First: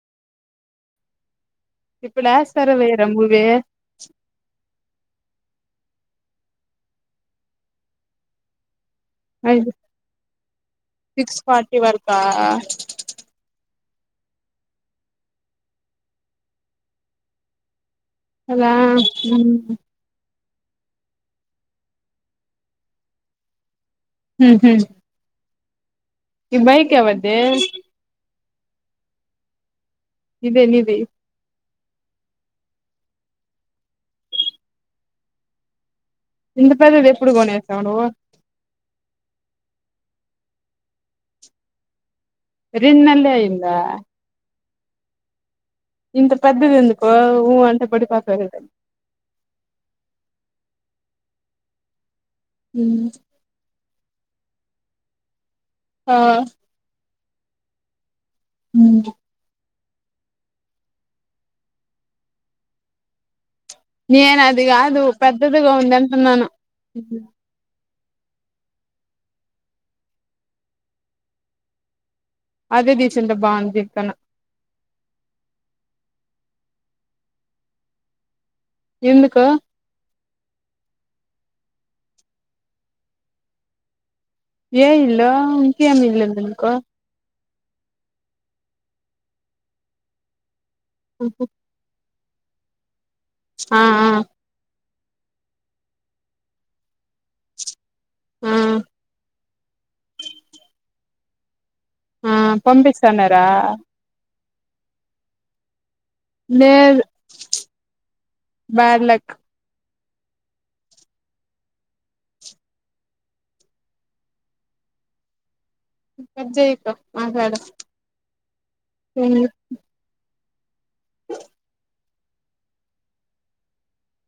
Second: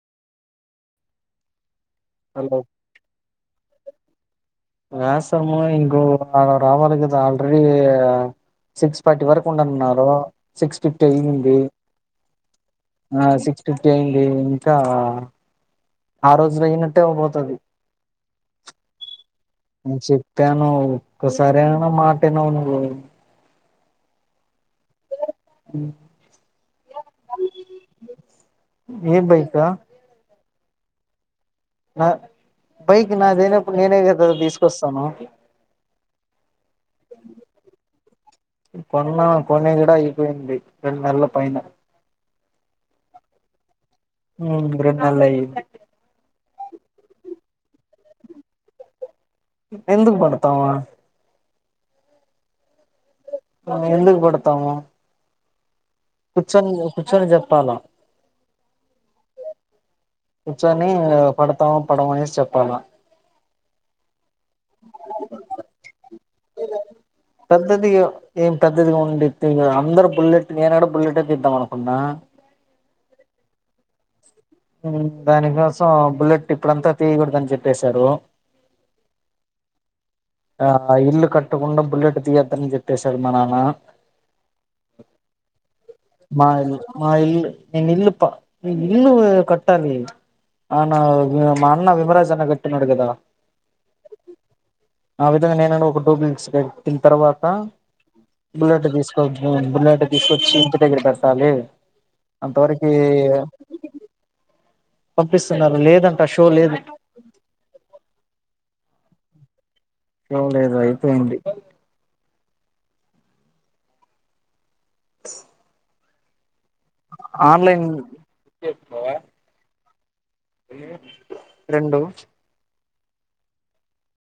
hello ఇప్పుడాస్తారా మీరు మువే వ్యాసము ఇంకో రావాలి కదా ఆల్రెడీ సిక్స్ థర్టీ వరకు ఉండనున్నారు సిక్స్ ఫిఫ్టీ సిక్స్ అయింది ఫార్టీ వరకా ఆ సిక్స్ చుట్టి అయిది ఇంకా ఆ రోజు పోయినట్టే పోతుది అలా ఉ తేను ఒక్కసరేనా మాట వినవు నువ్వు ఆహా ఈ బైక్ ఎవది ఏ బైకా ఇదే నీది నా బైక్ నాదేనప్పుడు నేనే కద తీసుకొస్తాను ఇంత పెద్దది ఎప్పుడు కొనేసావ్ నువ్వు పోనీ కూడా అయిపోయింది రెండు నెలల పైన రిన్ నెలలే అయిందా రెండు నెల్లె అయింది ఇంత పెద్దది ఉందికో ఊ అంటే పొడి పోతావు కదా ఎందుకు పడతావా హ ఎందుకు పడుతామ ఆ కూర్చోనికా పోయి చెప్పాల హ కూర్చొని పడతాము పడమ అనేసి చెప్పాల నేను అది కాదు పెద్దదిగా ఉంది అంటున్నాను పెద్దది ఏం పెద్దదిగా ఉండి అందరు బుల్లెట్ నేను కూడా బుల్లెట్ తీదం అనుకున్నా అదే దీసంట బ అనిపినా దానికోసం బుల్లెట్ ఇప్పుడంతా తీయకూడదని చెప్పేశారు ఎందుకు ఆ ఇల్లు కట్టకుండా బుల్లెట్ తీయద్దని చెప్పేశారు మా నాన్న ఏయ ఇల్ ఇంకే ఏ మిల్లందే మా మీకు ఇల్లు మా ఇల్లు నేను ఇల్లుపా ఇల్ కొట్టాలి అవునా మా అన్న విమరాజన్ కట్టునోడు కదా ఆ ఆ విధంగా నేనం ఒక డూప్లినిట్స్ కట్టిన తర్వాత ఆ ఆ బుల్లెట్ తీసుకో మున్నట తీసుకొచ్చి ఇంటి దగ్గర పెట్టాలి ఆ అంతవరకి పంపిస్తున్నారా పంపిస్తున్నారు లేదు షో లేదు బాడ్ లక్ షో లేదు అయిపోయింది మ్ కట్ చే ఆన్లైన్ రెండు